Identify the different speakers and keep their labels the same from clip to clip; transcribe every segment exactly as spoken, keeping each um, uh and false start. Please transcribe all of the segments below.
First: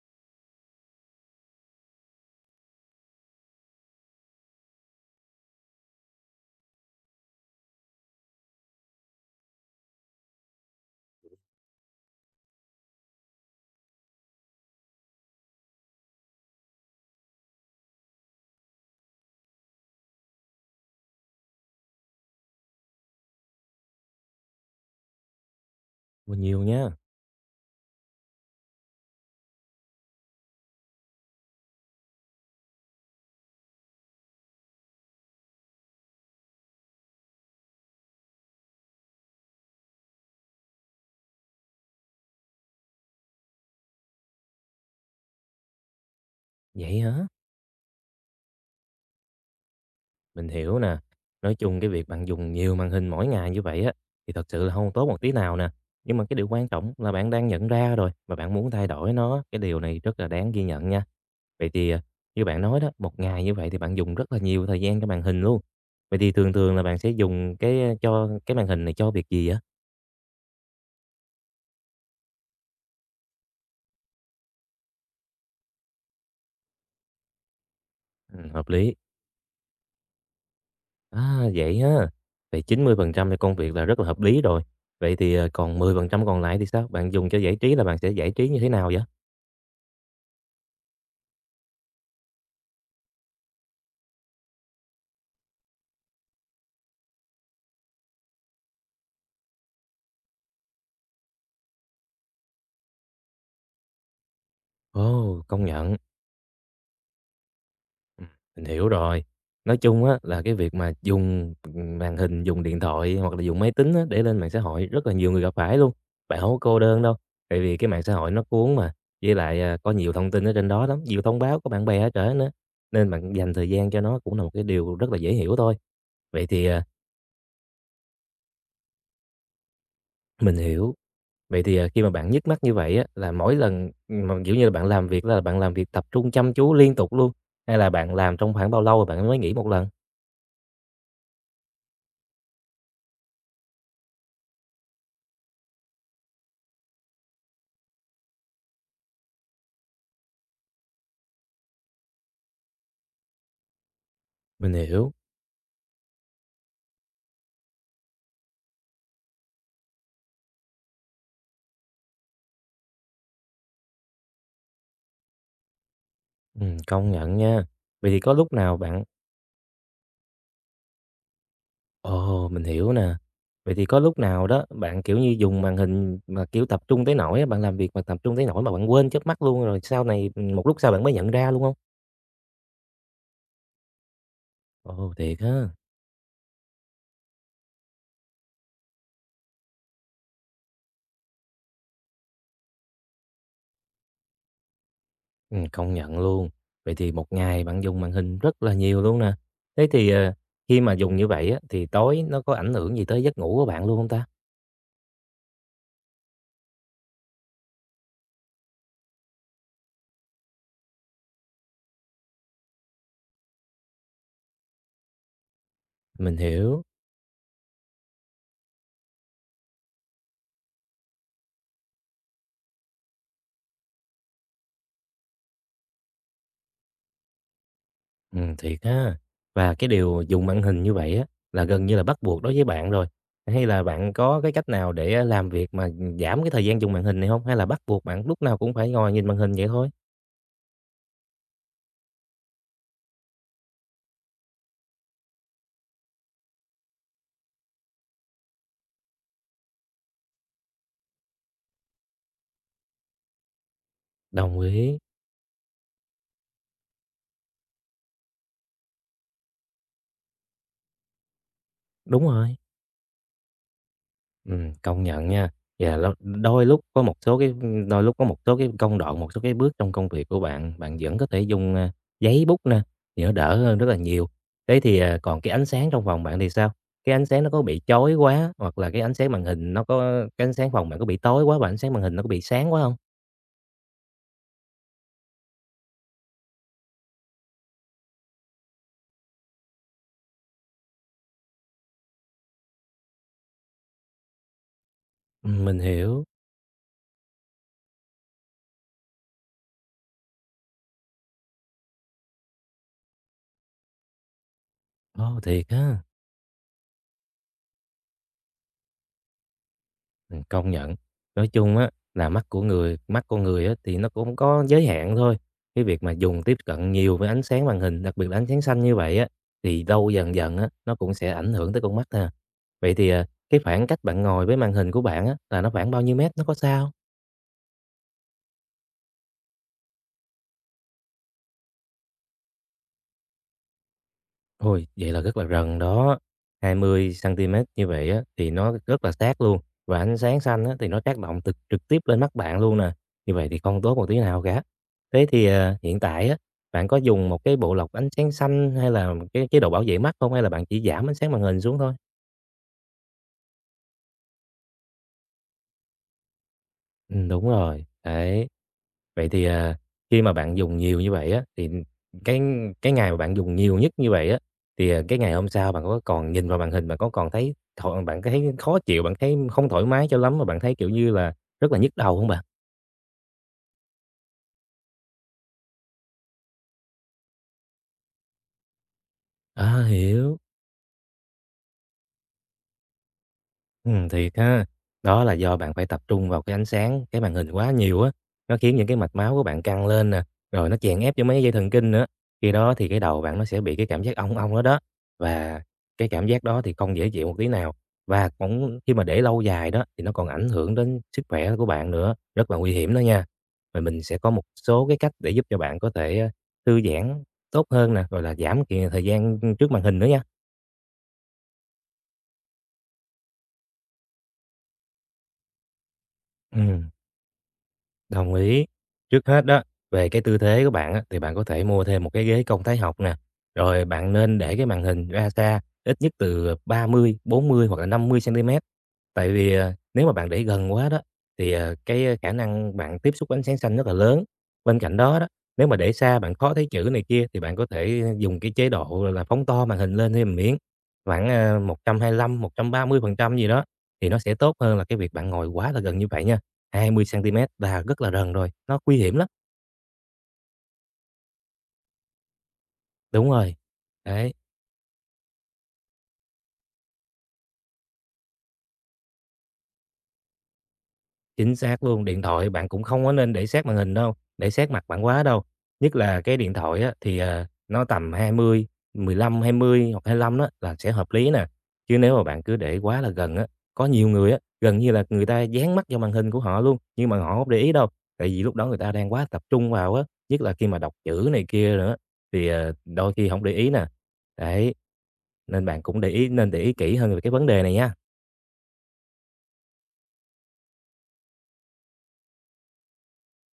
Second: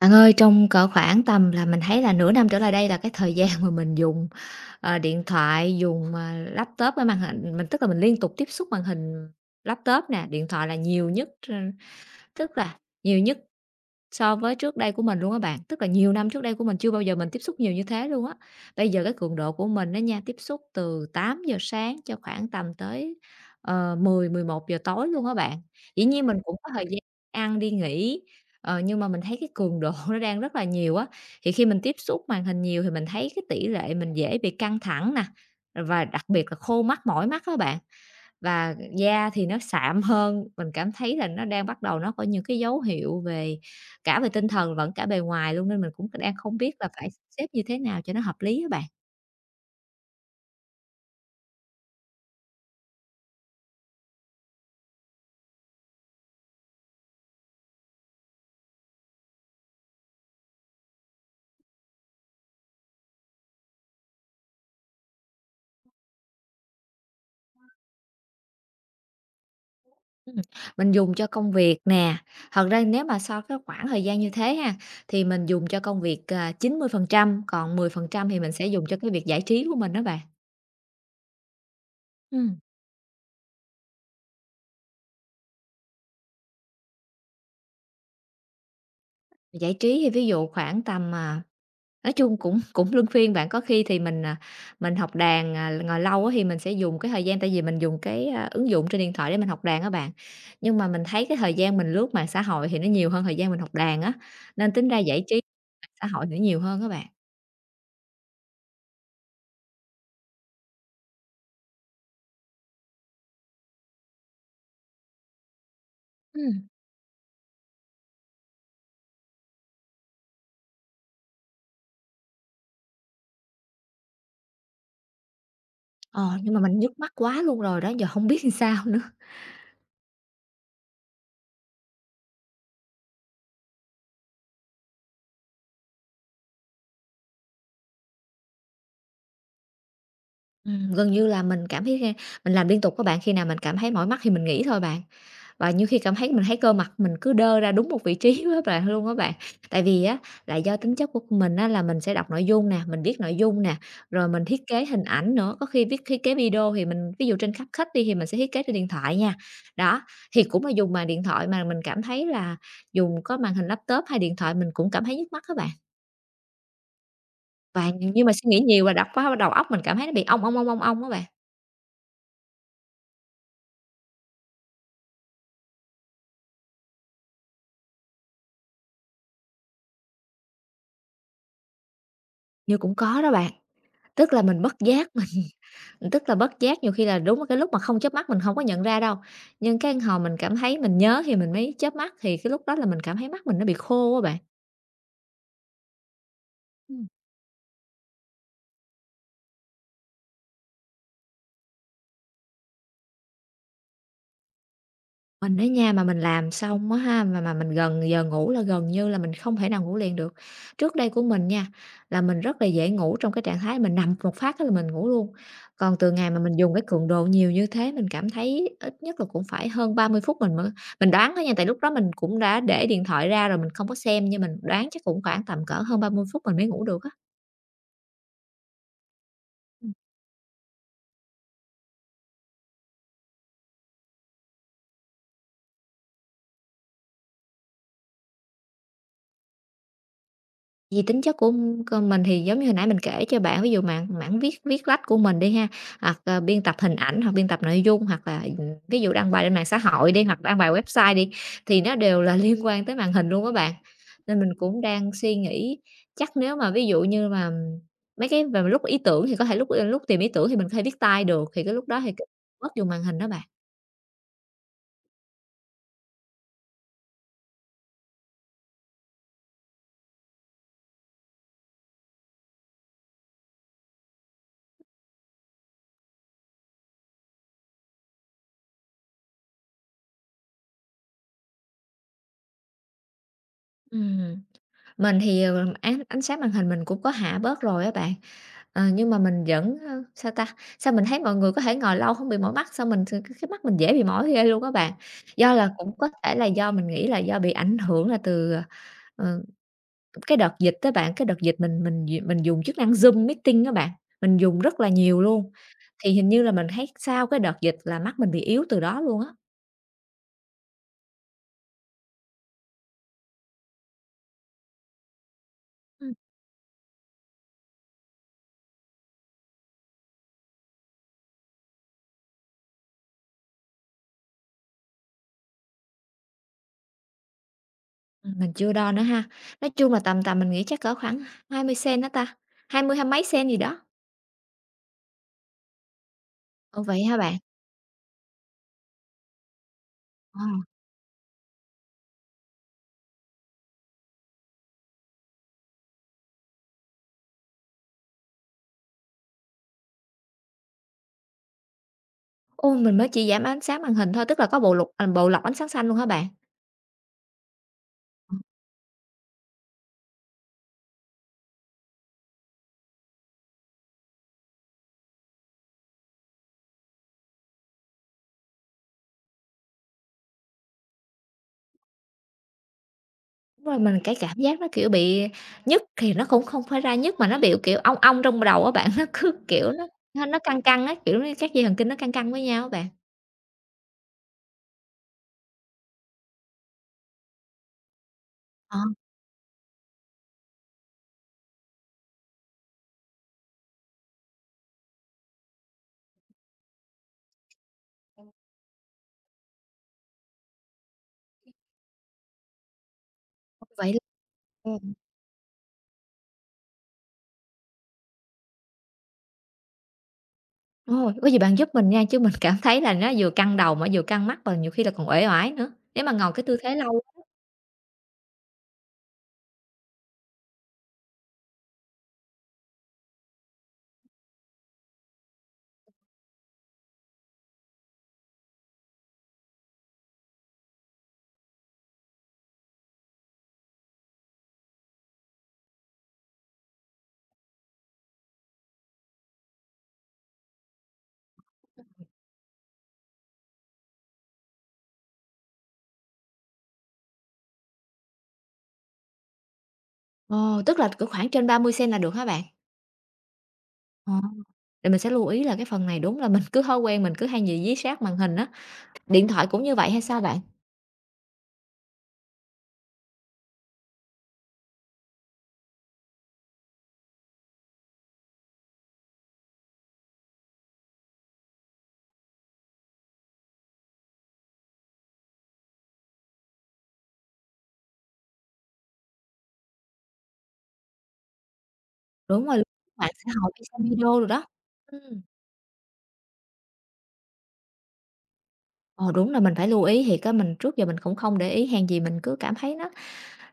Speaker 1: Bạn ơi, trong cỡ khoảng tầm là mình thấy là nửa năm trở lại đây là cái thời gian mà mình dùng, ờ, điện thoại, dùng, à, laptop với màn hình mình tức là mình liên tục tiếp xúc màn hình laptop nè, điện thoại là nhiều nhất ờ, tức là nhiều nhất so với trước đây của mình luôn á bạn, tức là nhiều năm trước đây của mình chưa bao giờ mình tiếp xúc nhiều như thế luôn á. Bây giờ cái cường độ của mình á nha, tiếp xúc từ tám giờ sáng cho khoảng tầm tới, uh, mười mười một giờ tối luôn á bạn. Dĩ nhiên
Speaker 2: Ôi,
Speaker 1: mình cũng
Speaker 2: nhiều
Speaker 1: có thời
Speaker 2: nha.
Speaker 1: gian ăn đi nghỉ, ờ, nhưng mà mình thấy cái cường độ nó đang rất là nhiều á. Thì khi mình tiếp xúc màn hình nhiều thì mình thấy cái tỷ lệ mình dễ bị căng thẳng nè, và đặc biệt là khô mắt, mỏi mắt á bạn. Và da thì nó sạm hơn, mình cảm thấy là nó đang bắt đầu nó có những cái dấu hiệu về cả về tinh thần lẫn cả bề ngoài luôn, nên mình cũng đang không biết là
Speaker 2: Vậy
Speaker 1: phải
Speaker 2: hả?
Speaker 1: xếp như thế nào cho nó hợp lý á bạn.
Speaker 2: Mình hiểu nè. Nói chung cái việc bạn dùng nhiều màn hình mỗi ngày như vậy á, thì thật sự là không tốt một tí nào nè. Nhưng mà cái điều quan trọng là bạn đang nhận ra rồi và bạn muốn thay đổi nó, cái điều này rất là đáng ghi nhận nha. Vậy thì, à, như bạn nói đó, một ngày như vậy thì bạn dùng rất là nhiều thời gian cho màn hình luôn. Vậy thì thường thường là bạn sẽ dùng cái, cho cái màn hình này cho việc gì á?
Speaker 1: Ừm, mình dùng cho công việc nè, thật ra nếu mà so cái khoảng thời gian như thế ha, thì mình dùng cho công việc, à, chín mươi phần trăm còn mười phần trăm thì
Speaker 2: Ừm,
Speaker 1: mình sẽ
Speaker 2: hợp
Speaker 1: dùng
Speaker 2: lý.
Speaker 1: cho cái việc giải trí của mình đó bạn.
Speaker 2: À, vậy ha.
Speaker 1: Ừm.
Speaker 2: Vậy chín mươi phần trăm cho công việc là rất là hợp lý rồi. Vậy thì, ờ, còn mười phần trăm còn lại thì sao? Bạn dùng cho giải trí là bạn sẽ giải trí như thế nào vậy?
Speaker 1: Giải trí thì ví dụ khoảng tầm, à nói chung cũng cũng luân phiên bạn, có khi thì mình, à, mình học đàn, à, ngồi lâu á thì mình sẽ dùng cái thời gian tại vì mình dùng cái, a, ứng dụng trên điện thoại để mình học đàn á bạn. Nhưng mà mình thấy cái thời gian mình lướt mạng xã hội thì nó nhiều hơn thời gian mình học đàn á, nên tính ra giải trí
Speaker 2: Ồ, công
Speaker 1: mạng
Speaker 2: nhận,
Speaker 1: xã hội thì nó nhiều hơn các bạn.
Speaker 2: ừm, mình hiểu rồi. Nói chung á là cái việc mà dùng, màn hình, dùng điện thoại hoặc là dùng máy tính á để lên mạng xã hội rất là nhiều người gặp phải luôn. Bạn không có
Speaker 1: Ừm.
Speaker 2: cô đơn đâu, tại vì cái mạng xã hội nó cuốn mà, với lại, à, có nhiều thông tin ở trên đó lắm, nhiều thông báo của bạn bè ở trển nữa, nên bạn dành thời gian cho nó cũng là một cái điều rất là dễ hiểu thôi.
Speaker 1: Ờ,
Speaker 2: Vậy
Speaker 1: nhưng mà
Speaker 2: thì,
Speaker 1: mình
Speaker 2: à,
Speaker 1: nhức mắt quá luôn rồi đó, giờ không biết làm sao nữa.
Speaker 2: mình hiểu. Vậy thì, à, khi mà bạn nhức mắt như vậy á, là mỗi lần mà, kiểu như là, bạn làm việc là bạn làm việc tập trung chăm chú liên tục luôn, hay là bạn làm trong khoảng bao lâu rồi bạn mới nghỉ một lần?
Speaker 1: Ừm, gần như là mình cảm thấy ra mình làm liên tục các bạn, khi nào mình cảm thấy mỏi mắt thì mình nghỉ thôi bạn. Và nhiều khi cảm thấy mình thấy cơ mặt mình cứ đơ ra đúng một vị trí với bạn luôn các bạn. Tại vì á là do tính chất của mình á là mình sẽ đọc nội dung nè, mình viết nội dung nè, rồi mình thiết
Speaker 2: Mình
Speaker 1: kế hình
Speaker 2: hiểu,
Speaker 1: ảnh nữa, có khi viết thiết kế video thì mình ví dụ trên khắp khách đi thì mình sẽ thiết kế trên điện thoại nha. Đó, thì cũng là dùng mà điện thoại mà mình cảm thấy là dùng có màn hình laptop hay điện thoại mình cũng cảm thấy nhức mắt các bạn.
Speaker 2: ừm, công nhận nha.
Speaker 1: Và
Speaker 2: Vậy thì
Speaker 1: nhưng mà
Speaker 2: có
Speaker 1: suy
Speaker 2: lúc
Speaker 1: nghĩ
Speaker 2: nào
Speaker 1: nhiều và
Speaker 2: bạn.
Speaker 1: đọc quá đầu óc mình cảm thấy nó bị ong, ong, ong, ong, ong các bạn.
Speaker 2: Ồ, mình hiểu nè. Vậy thì có lúc nào đó bạn, kiểu như, dùng màn hình mà, kiểu, tập trung tới nỗi á, bạn làm việc mà tập trung tới nỗi mà bạn quên chớp mắt luôn rồi sau này, một lúc sau bạn mới nhận ra luôn không?
Speaker 1: Như cũng có đó bạn, tức là mình bất giác
Speaker 2: Ồ, thiệt ha.
Speaker 1: mình tức là bất giác nhiều khi là đúng cái lúc mà không chớp mắt mình không có nhận ra đâu, nhưng cái hồi mình cảm thấy mình nhớ thì mình mới chớp mắt, thì cái lúc đó là mình cảm thấy mắt mình nó bị khô á bạn.
Speaker 2: Ừm, công nhận luôn. Vậy
Speaker 1: Ừm.
Speaker 2: thì một ngày bạn dùng màn hình rất là nhiều luôn nè. Thế thì, ờ, khi mà dùng như vậy á, thì tối nó có ảnh hưởng gì tới giấc ngủ của bạn luôn không ta?
Speaker 1: Mình ở nhà mà mình làm xong á ha, mà mà mình gần giờ ngủ là gần như là mình không thể nào ngủ liền được. Trước đây của mình nha, là mình rất là dễ ngủ trong cái trạng thái mình nằm một phát cái là mình ngủ luôn. Còn từ ngày
Speaker 2: Mình
Speaker 1: mà mình dùng cái
Speaker 2: hiểu,
Speaker 1: cường độ nhiều như thế, mình cảm thấy ít nhất là cũng phải hơn ba mươi phút mình mới mình đoán thôi nha, tại lúc đó mình cũng đã để điện thoại ra rồi mình không có xem, nhưng mình đoán chắc cũng khoảng tầm cỡ hơn ba mươi phút mình mới ngủ được á.
Speaker 2: ừm, thiệt ha. Và cái điều dùng màn hình như vậy á, là gần như là bắt buộc đối với bạn rồi, hay là bạn có cái cách nào để, làm việc mà, giảm cái thời gian dùng màn hình này không? Hay là bắt buộc bạn lúc nào cũng phải ngồi nhìn màn hình vậy thôi?
Speaker 1: Vì tính chất của c mình thì giống như hồi nãy mình kể cho bạn, ví dụ mảng mảng viết viết lách của mình đi ha, hoặc, ờ, biên tập hình ảnh, hoặc biên tập nội dung, hoặc là, ừm, ví dụ đăng bài lên mạng xã hội đi, hoặc đăng bài website đi, thì nó đều là liên quan tới màn hình luôn các bạn. Nên mình
Speaker 2: Đồng
Speaker 1: cũng
Speaker 2: ý,
Speaker 1: đang suy nghĩ chắc nếu mà ví dụ như mà mấy cái về lúc ý tưởng thì có thể lúc, lúc tìm ý tưởng thì mình có thể viết tay được, thì cái lúc đó thì
Speaker 2: đúng rồi.
Speaker 1: bớt dùng màn hình đó bạn.
Speaker 2: Ừm, công nhận nha. Và ló đôi lúc có một số cái, đôi lúc có một số cái công đoạn, một số cái bước trong công việc của bạn, bạn vẫn có thể dùng, à, giấy bút nè, thì nó đỡ hơn rất là nhiều. Thế thì, à, còn cái ánh sáng trong phòng bạn thì sao? Cái ánh sáng nó có bị chói quá, hoặc là cái ánh sáng màn hình nó có cái ánh sáng phòng bạn có bị tối quá và ánh sáng màn hình nó có bị sáng quá không?
Speaker 1: Ừm, mình thì, ờ, ánh ánh sáng màn hình mình cũng có hạ bớt rồi á bạn. Ờ, nhưng mà mình vẫn, ơ, sao ta, sao mình thấy mọi người có thể ngồi lâu không bị mỏi mắt, sao mình thì cái cái mắt mình dễ bị mỏi ghê luôn các bạn. Do
Speaker 2: Ừm,
Speaker 1: là
Speaker 2: mình
Speaker 1: cũng có
Speaker 2: hiểu.
Speaker 1: thể là do mình nghĩ là do bị ảnh hưởng là từ, ờ, cái đợt dịch các bạn, cái đợt dịch mình mình mình dùng chức năng Zoom Meeting các bạn, mình dùng rất là nhiều
Speaker 2: Ồ,
Speaker 1: luôn,
Speaker 2: thiệt ha!
Speaker 1: thì hình như là mình thấy sau cái đợt dịch là mắt mình bị yếu từ đó luôn á.
Speaker 2: Ừm, công nhận. Nói chung á là mắt của người mắt con người á thì nó cũng có giới hạn thôi. Cái việc mà
Speaker 1: Ừm,
Speaker 2: dùng tiếp cận nhiều với ánh sáng màn hình, đặc biệt là ánh sáng xanh như vậy á, thì lâu dần dần á, nó cũng sẽ ảnh hưởng tới con mắt ha. Vậy thì, à, cái khoảng cách bạn ngồi với màn hình của bạn á, là nó khoảng bao nhiêu mét? Nó có xa hông?
Speaker 1: ừm, mình chưa đo nữa ha. Nói chung là tầm tầm mình nghĩ chắc cỡ khoảng hai mươi xen đó ta? Hai mươi hai mấy xen gì đó.
Speaker 2: Ôi, vậy là rất là gần đó.
Speaker 1: Ồ, vậy hả bạn?
Speaker 2: hai mươi xăng ti mét như vậy á, thì nó rất là sát luôn, và ánh sáng
Speaker 1: Ờ.
Speaker 2: xanh á, thì nó tác động trực trực tiếp lên mắt bạn luôn nè, như vậy thì không tốt một tí nào cả. Thế thì, à, hiện tại á, bạn có dùng một cái bộ lọc ánh sáng xanh hay là một cái chế độ bảo vệ mắt không? Hay là bạn chỉ giảm ánh sáng màn hình xuống thôi?
Speaker 1: Ô, mình mới chỉ giảm ánh sáng màn hình thôi, tức là có bộ lọc à, bộ lọc ánh sáng xanh luôn hả bạn?
Speaker 2: Ừm, đúng rồi, đấy. Vậy thì, à, khi mà bạn dùng nhiều như vậy á, thì cái cái ngày mà bạn dùng nhiều nhất như vậy á, thì, à, cái ngày hôm sau bạn có còn nhìn vào màn hình, bạn có còn thấy thọ bạn có thấy khó chịu, bạn thấy không thoải mái cho lắm, mà bạn thấy, kiểu như là, rất là nhức đầu không bạn?
Speaker 1: Đúng rồi, mình cái cảm giác nó, kiểu, bị nhức thì nó cũng không phải ra nhức mà nó bị, kiểu, ong ong trong đầu á bạn, nó cứ, kiểu,
Speaker 2: À,
Speaker 1: nó nó nó
Speaker 2: hiểu.
Speaker 1: căng căng á, kiểu như, các dây thần kinh nó căng căng với nhau á bạn.
Speaker 2: Ừm, thiệt ha. Đó là do bạn phải tập trung vào cái ánh sáng, cái màn hình quá nhiều á, nó khiến
Speaker 1: Ờ,
Speaker 2: những cái mạch máu của bạn căng lên nè, rồi nó chèn ép cho mấy dây thần kinh nữa. Khi đó thì cái đầu bạn nó sẽ bị cái cảm giác ong ong đó đó, và cái cảm giác đó thì không dễ chịu một tí nào. Và cũng khi mà để lâu dài đó thì nó còn ảnh hưởng đến sức khỏe của bạn nữa, rất là nguy hiểm đó nha. Và
Speaker 1: vậy l
Speaker 2: mình sẽ có một số
Speaker 1: Ừm.
Speaker 2: cái cách để giúp cho bạn có thể, ơ, thư giãn tốt hơn nè, rồi là giảm kì thời gian, trước màn hình nữa nha.
Speaker 1: Ồ, có gì bạn giúp mình nha, chứ mình cảm thấy là nó vừa căng đầu mà vừa căng mắt và nhiều khi là còn uể oải nữa, nếu mà ngồi cái tư thế
Speaker 2: Ừm.
Speaker 1: lâu á.
Speaker 2: Đồng ý. Trước hết đó, về cái tư thế của bạn á, thì bạn có thể mua thêm một cái ghế công thái học nè. Rồi bạn nên để cái màn hình ra xa, ít nhất từ ba mươi bốn mươi hoặc là năm mươi cm. Tại vì, à, nếu mà bạn để gần quá đó, thì, à, cái, a, khả năng bạn tiếp xúc với ánh sáng xanh rất là lớn. Bên cạnh đó đó, nếu mà để xa bạn khó thấy chữ này kia thì bạn có thể dùng cái chế độ là phóng to màn hình lên thêm miếng khoảng, a, một trăm hai mươi nhăm, một trăm ba mươi phần trăm gì đó, thì nó sẽ tốt hơn là cái việc bạn ngồi quá là gần như vậy nha. hai mươi centimet là rất là gần rồi, nó nguy hiểm lắm.
Speaker 1: Ờ, tức là cỡ khoảng trên ba mươi cm là được hả bạn?
Speaker 2: Đúng rồi,
Speaker 1: Ờ,
Speaker 2: đấy.
Speaker 1: để mình sẽ lưu ý là cái phần này đúng là mình cứ thói quen mình cứ hay nhìn dí sát màn hình á, điện thoại cũng như vậy hay sao bạn?
Speaker 2: Chính xác luôn, điện thoại bạn cũng không có nên để sát màn hình đâu, để sát mặt bạn quá đâu. Nhất là cái điện thoại á, thì, ờ, nó tầm hai mươi mười lăm hai mươi hoặc hai lăm đó là sẽ hợp lý nè. Chứ nếu mà bạn cứ để quá là gần á, có nhiều người á, gần như là người ta dán mắt vào màn hình của họ luôn, nhưng mà họ không để ý đâu. Tại vì lúc đó người ta đang quá tập trung vào á, nhất là khi mà đọc chữ này kia nữa,
Speaker 1: Đúng
Speaker 2: thì,
Speaker 1: rồi,
Speaker 2: ờ,
Speaker 1: mạng
Speaker 2: đôi khi
Speaker 1: xã
Speaker 2: không
Speaker 1: hội
Speaker 2: để
Speaker 1: hay
Speaker 2: ý nè.
Speaker 1: xem video rồi đó.
Speaker 2: Đấy,
Speaker 1: Ừm,
Speaker 2: nên bạn cũng để ý nên để ý kỹ hơn về cái vấn đề này nha.
Speaker 1: ờ, đúng là mình phải lưu ý thiệt á, mình trước giờ mình cũng không để ý, hèn gì mình cứ cảm thấy nó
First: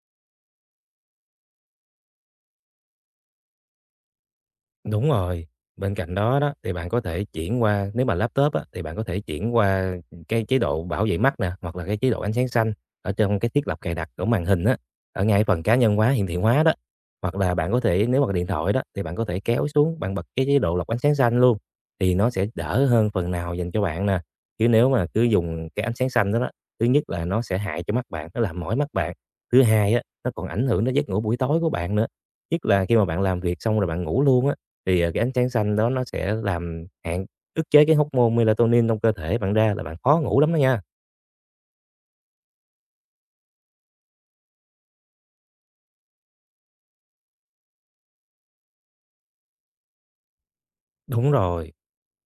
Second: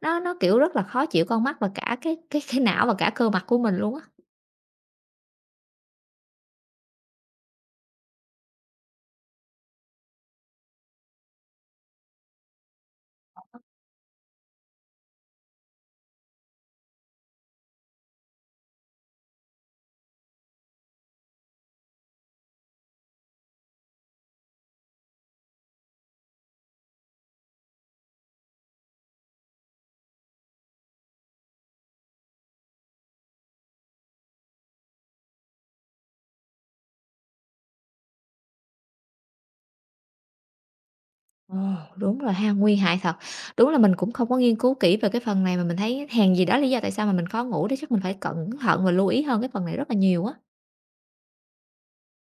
Speaker 1: nó nó, kiểu, rất là khó chịu con mắt và cả cái cái cái não và cả cơ mặt của mình luôn á.
Speaker 2: Đúng rồi. Bên cạnh đó đó, thì bạn có thể chuyển qua nếu mà laptop á, thì bạn có thể chuyển qua cái chế độ bảo vệ mắt nè, hoặc là cái chế độ ánh sáng xanh ở trong cái thiết lập cài đặt của màn hình á, ở ngay phần cá nhân hóa, hiển thị hóa đó. Hoặc là bạn có thể nếu mà điện thoại đó, thì bạn có thể kéo xuống, bạn bật cái chế độ lọc ánh sáng xanh luôn, thì nó sẽ đỡ hơn phần nào dành cho bạn nè. Chứ nếu mà cứ dùng cái ánh sáng xanh đó đó, thứ nhất là nó sẽ hại cho mắt bạn, nó làm mỏi mắt bạn. Thứ hai á, nó còn ảnh hưởng đến giấc ngủ buổi tối của bạn nữa. Nhất là khi mà bạn làm việc xong rồi bạn ngủ luôn á thì, ờ, cái ánh sáng xanh đó nó sẽ làm hạn ức chế cái hormone melatonin trong cơ thể bạn ra là bạn khó ngủ lắm đó nha.
Speaker 1: Ồ, đúng rồi ha, nguy hại thật. Đúng là mình cũng không có nghiên cứu kỹ về cái phần này mà mình thấy hèn gì đó lý do tại sao mà mình khó ngủ đấy chắc mình phải cẩn thận và lưu ý hơn cái phần này rất là nhiều á.
Speaker 2: Đúng rồi.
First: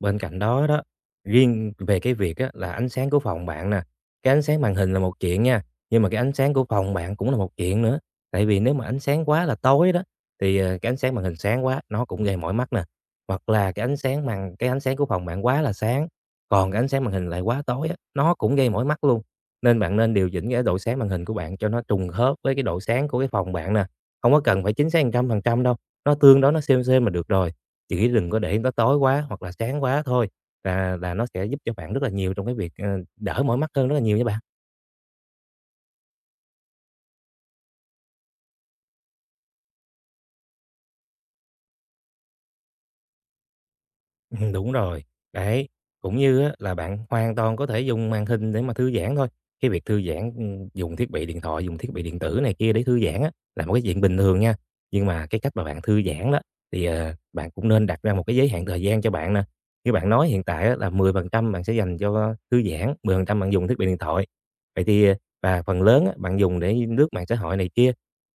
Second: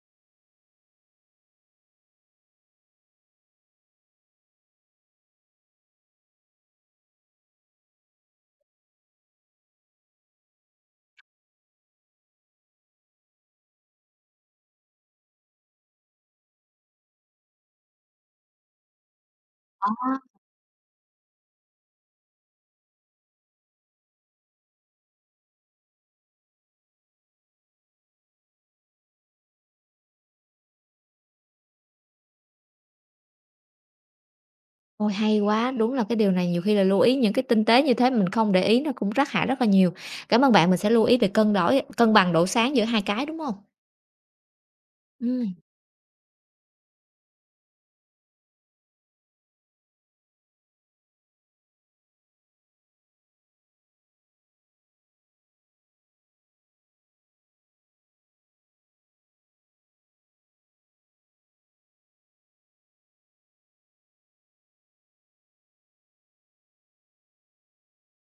Speaker 2: Bên cạnh đó đó, riêng về cái việc á là ánh sáng của phòng bạn nè, cái ánh sáng màn hình là một chuyện nha, nhưng mà cái ánh sáng của phòng bạn cũng là một chuyện nữa. Tại vì nếu mà ánh sáng quá là tối đó, thì, ờ, cái ánh sáng màn hình sáng quá nó cũng gây mỏi mắt nè, hoặc là cái ánh sáng màn cái ánh sáng của phòng bạn quá là sáng, còn cái ánh sáng màn hình lại quá tối á, nó cũng gây mỏi mắt luôn. Nên
Speaker 1: Ờ,
Speaker 2: bạn nên điều chỉnh cái độ sáng màn hình của bạn cho nó trùng khớp với cái độ sáng của cái phòng bạn nè, không có cần phải chính xác một trăm phần trăm đâu, nó tương đối nó xem xem mà được rồi, chỉ đừng có để nó tối quá hoặc là sáng quá thôi, là là nó sẽ giúp cho bạn rất là nhiều trong cái việc, ờ, đỡ mỏi mắt hơn rất là nhiều nha bạn.
Speaker 1: ôi, hay quá, đúng là cái điều này nhiều khi là lưu ý những cái tinh tế như thế mình không để ý nó cũng rắc hại rất là nhiều. Cảm ơn bạn, mình sẽ lưu ý về cân đối cân bằng độ sáng giữa hai cái, đúng hông?
Speaker 2: Ừm, đúng rồi.
Speaker 1: Ừm,
Speaker 2: Đấy, cũng như á là bạn hoàn toàn có thể dùng màn hình để mà thư giãn thôi. Cái việc thư giãn, ừm, dùng thiết bị điện thoại, dùng thiết bị điện tử này kia để thư giãn á, là một cái chuyện bình thường nha. Nhưng mà cái cách mà bạn thư giãn đó, thì, ờ, bạn cũng nên đặt ra một cái giới hạn thời gian cho bạn nè. Như bạn nói hiện tại á là mười phần trăm bạn sẽ dành cho thư giãn, mười phần trăm bạn dùng thiết bị điện thoại. Vậy thì, ờ, và phần lớn á, bạn dùng để lướt mạng xã hội này kia.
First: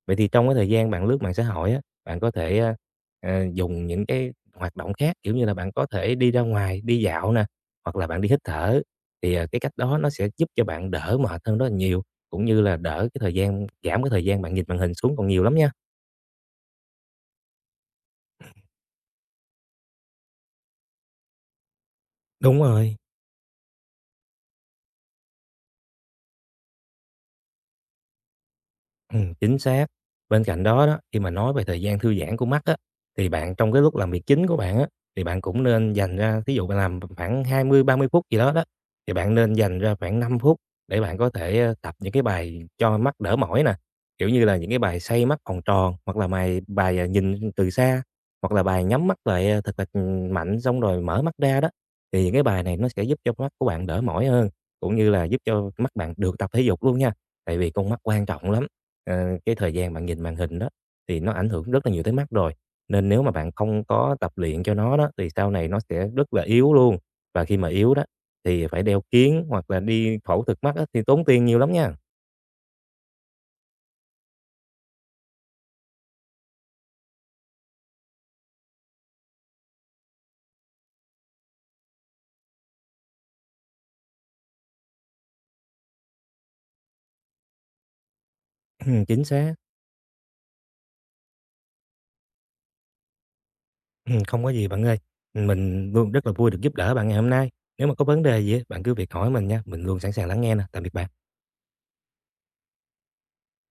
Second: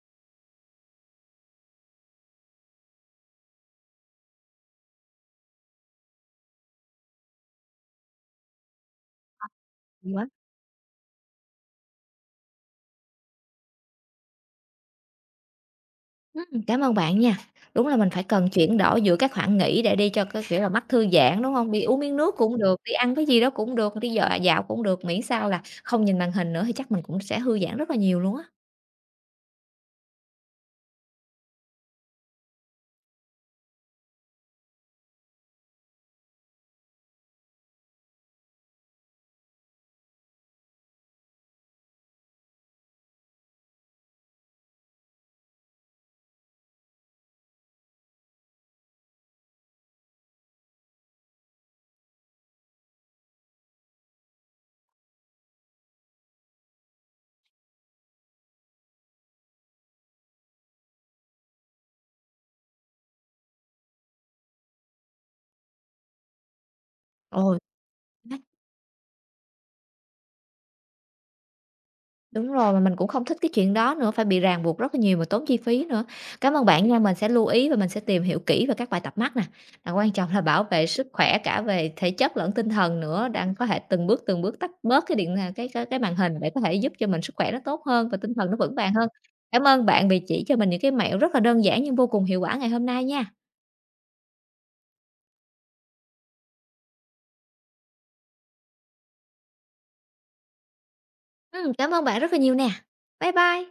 Speaker 2: Vậy thì trong cái thời gian bạn lướt mạng xã hội á, bạn có thể, a, ờ, dùng những cái hoạt động khác, kiểu như là, bạn có thể đi ra ngoài, đi dạo nè, hoặc là bạn đi hít thở, thì, à, cái cách đó nó
Speaker 1: hay quá.
Speaker 2: sẽ giúp cho bạn đỡ mệt hơn rất là nhiều, cũng như là đỡ cái thời gian giảm cái thời gian bạn nhìn màn hình xuống còn nhiều lắm nha.
Speaker 1: Ừm, cảm ơn bạn nha. Đúng là mình phải cần chuyển đổi giữa các khoảng nghỉ để đi cho cái, kiểu là, mắt thư giãn, đúng hông? Đi uống miếng nước cũng
Speaker 2: Đúng
Speaker 1: được, đi
Speaker 2: rồi.
Speaker 1: ăn cái gì đó cũng được, đi dò dạo cũng được, miễn sao là không nhìn màn hình nữa thì chắc mình cũng sẽ thư giãn rất là nhiều luôn á.
Speaker 2: Ừm, chính xác. Bên cạnh đó đó, khi mà nói về thời gian thư giãn của mắt á, thì bạn trong cái lúc làm việc chính của bạn á, thì bạn cũng nên dành ra thí dụ bạn làm khoảng hai mươi ba mươi phút gì đó đó, thì bạn nên dành ra khoảng năm phút để bạn có thể, ơ, tập những cái bài cho mắt đỡ mỏi nè, kiểu như là, những cái bài "Xây mắt vòng tròn" hoặc là bài bài, à, "Nhìn từ xa", hoặc là bài "Nhắm mắt lại, à, thật là, mạnh xong rồi mở mắt ra" đó. Thì những cái bài này nó sẽ giúp cho mắt của bạn đỡ mỏi hơn, cũng như là giúp cho mắt bạn được tập thể dục luôn nha, tại vì con mắt quan trọng lắm. Ờ, cái thời gian bạn nhìn màn hình đó thì nó ảnh hưởng rất là nhiều tới mắt rồi. Nên nếu mà bạn không có tập luyện cho nó đó thì sau này nó sẽ rất là yếu luôn. Và khi
Speaker 1: Rồi.
Speaker 2: mà yếu đó thì phải đeo kiếng hoặc là đi phẫu thuật mắt á, thì tốn tiền nhiều lắm nha.
Speaker 1: Đúng rồi, mà mình cũng không thích cái chuyện đó nữa, phải bị ràng buộc rất là nhiều và tốn chi phí nữa. Cảm ơn bạn nha, mình sẽ lưu ý và mình sẽ tìm hiểu kỹ về các bài tập mắt nè. Và quan trọng là bảo vệ sức khỏe cả về thể chất lẫn tinh thần nữa, đang có thể từng bước từng bước tắt bớt cái điện à, cái cái cái màn hình để có thể giúp cho mình sức khỏe nó tốt hơn và tinh thần nó vững vàng hơn.
Speaker 2: Chính xác.
Speaker 1: Cảm ơn bạn vì chỉ cho mình những cái mẹo rất là đơn giản nhưng vô cùng hiệu quả ngày hôm nay nha.
Speaker 2: Ừm, Không có gì bạn ơi. Mình luôn rất là vui được giúp đỡ bạn ngày hôm nay. Nếu mà có vấn đề gì á, bạn cứ việc hỏi mình nha. Mình luôn sẵn sàng lắng nghe nè. Tạm biệt bạn.
Speaker 1: Ừm, cảm ơn bạn rất là nhiều nè. Bye bye.